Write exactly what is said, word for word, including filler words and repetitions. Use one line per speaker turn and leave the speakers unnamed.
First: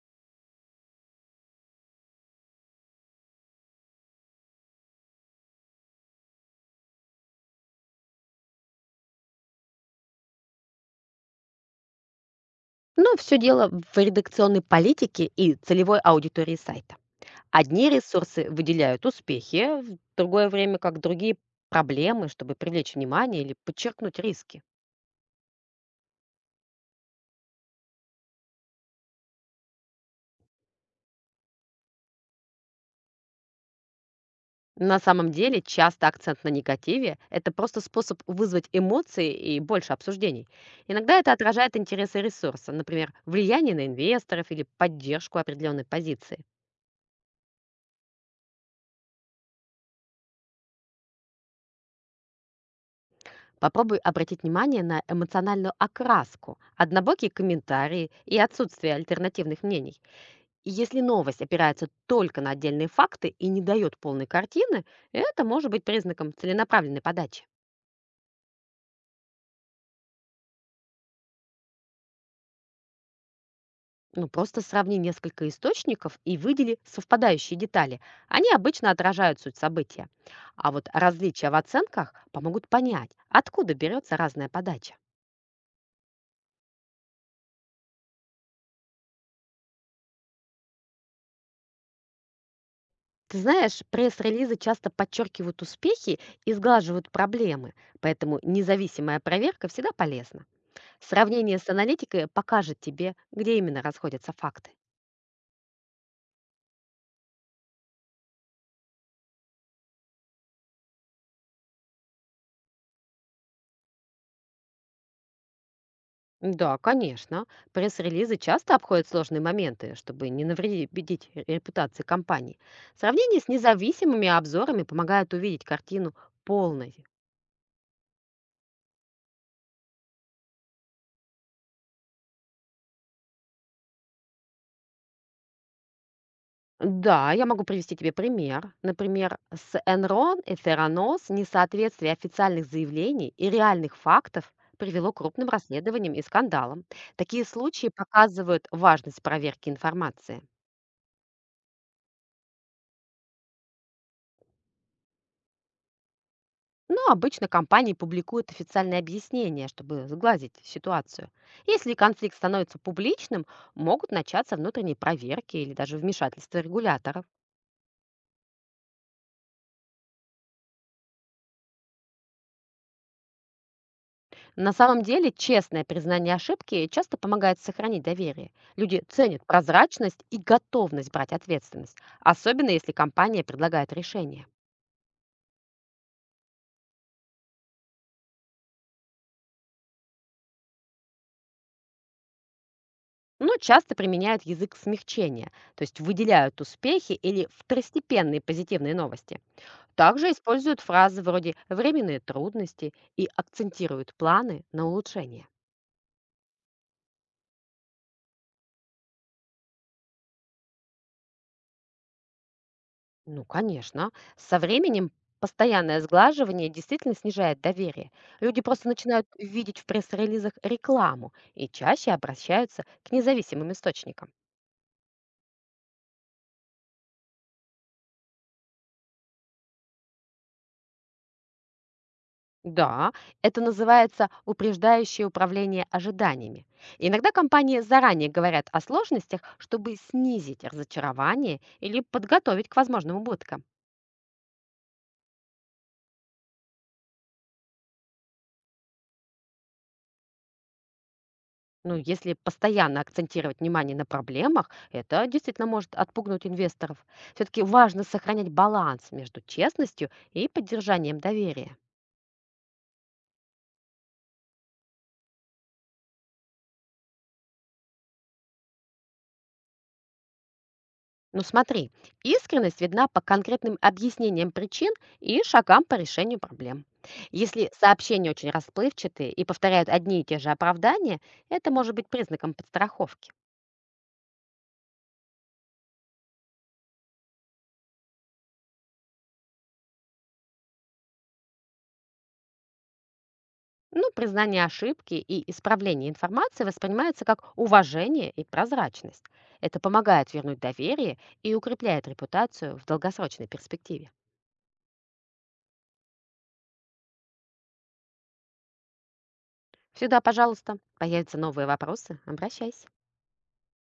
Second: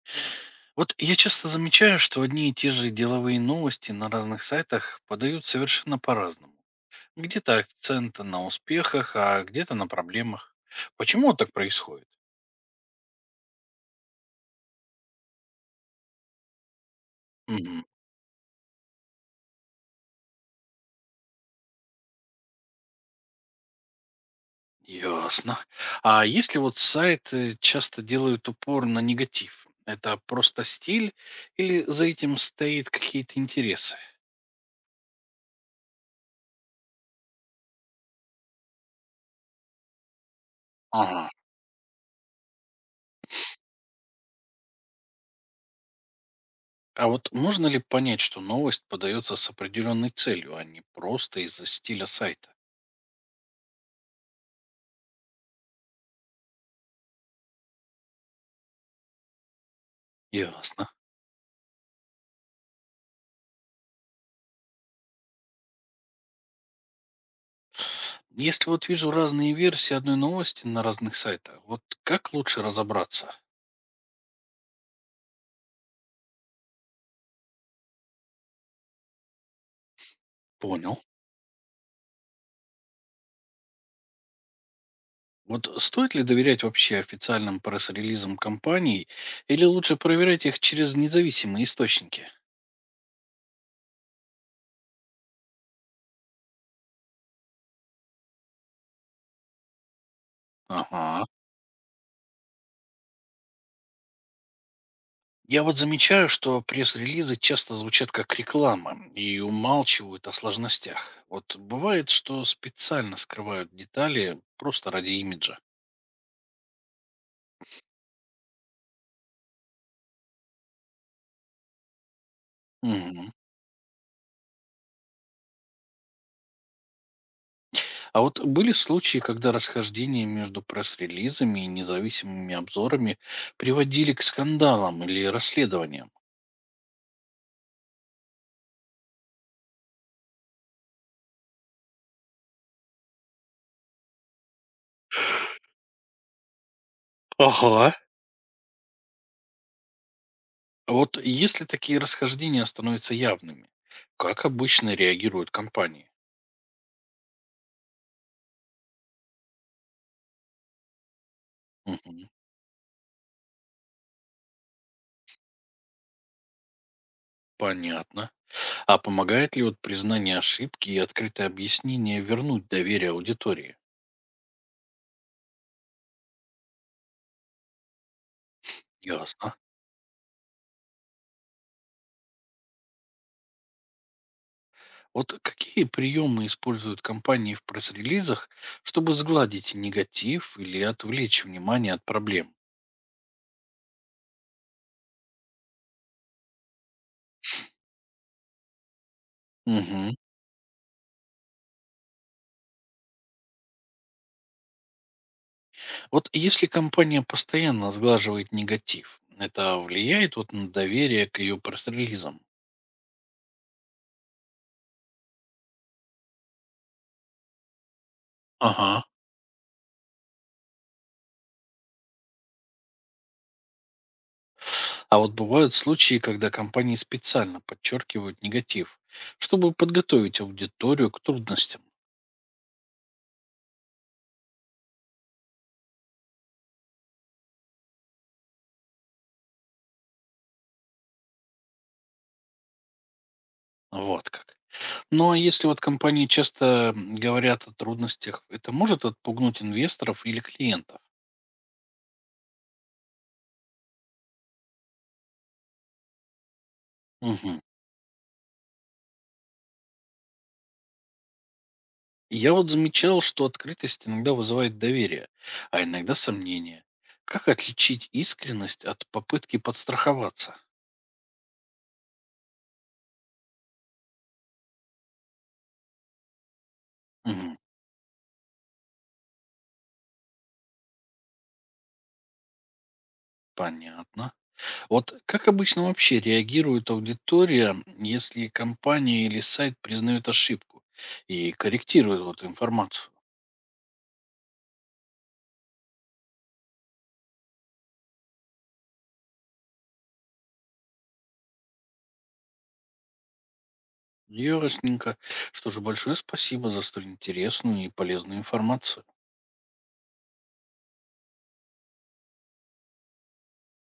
Вот я часто замечаю, что одни и те же деловые новости на разных сайтах подают совершенно по-разному. Где-то акценты на успехах, а где-то на проблемах. Почему вот так происходит?
Но все дело в редакционной политике и целевой аудитории сайта.
Мгм,
Одни ресурсы выделяют успехи, в другое время как другие проблемы, чтобы привлечь внимание или подчеркнуть риски.
ясно. А если вот сайты часто делают упор на негатив, это просто стиль или за этим стоит какие-то интересы?
На самом деле часто акцент на негативе– это просто способ вызвать эмоции и больше обсуждений. Иногда
Ага.
это отражает интересы ресурса, например, влияние на инвесторов или поддержку определенной позиции.
А вот можно ли понять, что новость подается с определенной целью, а не просто из-за стиля сайта?
Попробуй обратить внимание на эмоциональную окраску, однобокие комментарии и отсутствие альтернативных мнений. И
Ясно.
если новость опирается только на отдельные факты и не дает полной картины, это может быть признаком целенаправленной подачи.
Если вот вижу разные версии одной новости на разных сайтах, вот как лучше разобраться?
Ну, просто сравни несколько источников и выдели совпадающие детали. Они обычно отражают суть события. А вот
Понял.
различия в оценках помогут понять, откуда берется разная подача.
Вот стоит ли доверять вообще официальным пресс-релизам компаний или лучше проверять их через независимые источники?
Ты знаешь, пресс-релизы часто подчеркивают успехи и сглаживают проблемы, поэтому независимая проверка всегда полезна.
Ага.
Сравнение с аналитикой покажет тебе, где именно расходятся факты.
Я вот замечаю, что пресс-релизы часто звучат как реклама и умалчивают о сложностях. Вот бывает, что специально скрывают детали просто ради имиджа.
Да, конечно. Пресс-релизы часто обходят сложные моменты, чтобы не навредить репутации компании.
Мгм.
Сравнение с независимыми обзорами помогает увидеть картину полной.
А вот были случаи, когда расхождения между пресс-релизами и независимыми обзорами приводили к скандалам или расследованиям?
Да, я могу привести тебе пример. Например, с Enron и Theranos несоответствие официальных заявлений и реальных фактов привело к крупным расследованиям и скандалам. Такие случаи
Ага.
показывают важность проверки информации.
А вот если такие расхождения становятся явными, как обычно реагируют компании?
Но обычно компании публикуют официальные объяснения, чтобы сгладить ситуацию. Если
Мгм.
конфликт становится публичным, могут начаться внутренние проверки или даже вмешательство регуляторов.
Понятно. А помогает ли вот признание ошибки и открытое объяснение вернуть доверие аудитории?
На самом деле, честное признание ошибки часто помогает сохранить доверие. Люди ценят
Ясно.
прозрачность и готовность брать ответственность, особенно если компания предлагает решение.
Вот какие приемы используют компании в пресс-релизах, чтобы сгладить негатив или отвлечь внимание от проблем?
Но часто применяют язык смягчения, то есть выделяют успехи или второстепенные позитивные новости.
Мгм.
Также используют фразы вроде «временные трудности» и акцентируют планы на улучшение.
Вот если компания постоянно сглаживает негатив, это влияет вот на доверие к ее пресс-релизам?
Ну, конечно. Со временем постоянное сглаживание действительно снижает доверие. Люди просто
Ага.
начинают видеть в пресс-релизах рекламу и чаще обращаются к независимым источникам.
А вот бывают случаи, когда компании специально подчеркивают негатив, чтобы подготовить аудиторию к трудностям.
Да, это называется упреждающее управление ожиданиями. Иногда компании заранее говорят о сложностях, чтобы снизить разочарование или подготовить к возможным убыткам.
Вот как. Ну а если вот компании часто м, говорят о трудностях, это может отпугнуть инвесторов или клиентов?
Ну, если постоянно акцентировать внимание на проблемах, это действительно может отпугнуть инвесторов.
Мгм.
Все-таки важно сохранять баланс между честностью и поддержанием доверия.
Я вот замечал, что открытость иногда вызывает доверие, а иногда сомнения. Как отличить искренность от попытки подстраховаться?
Ну смотри, искренность видна по конкретным объяснениям причин и шагам по решению проблем.
Мгм,
Если сообщения очень расплывчатые и повторяют одни и те же оправдания, это может быть признаком подстраховки.
понятно. Вот как обычно вообще реагирует аудитория, если компания или сайт признают ошибку и корректирует вот информацию?
Ну, признание ошибки и исправление информации воспринимается как уважение и прозрачность. Это помогает вернуть доверие и укрепляет репутацию в долгосрочной перспективе.
Ясненько. Что же, большое спасибо за столь интересную и полезную информацию.
Всегда, пожалуйста, появятся новые вопросы, обращайся.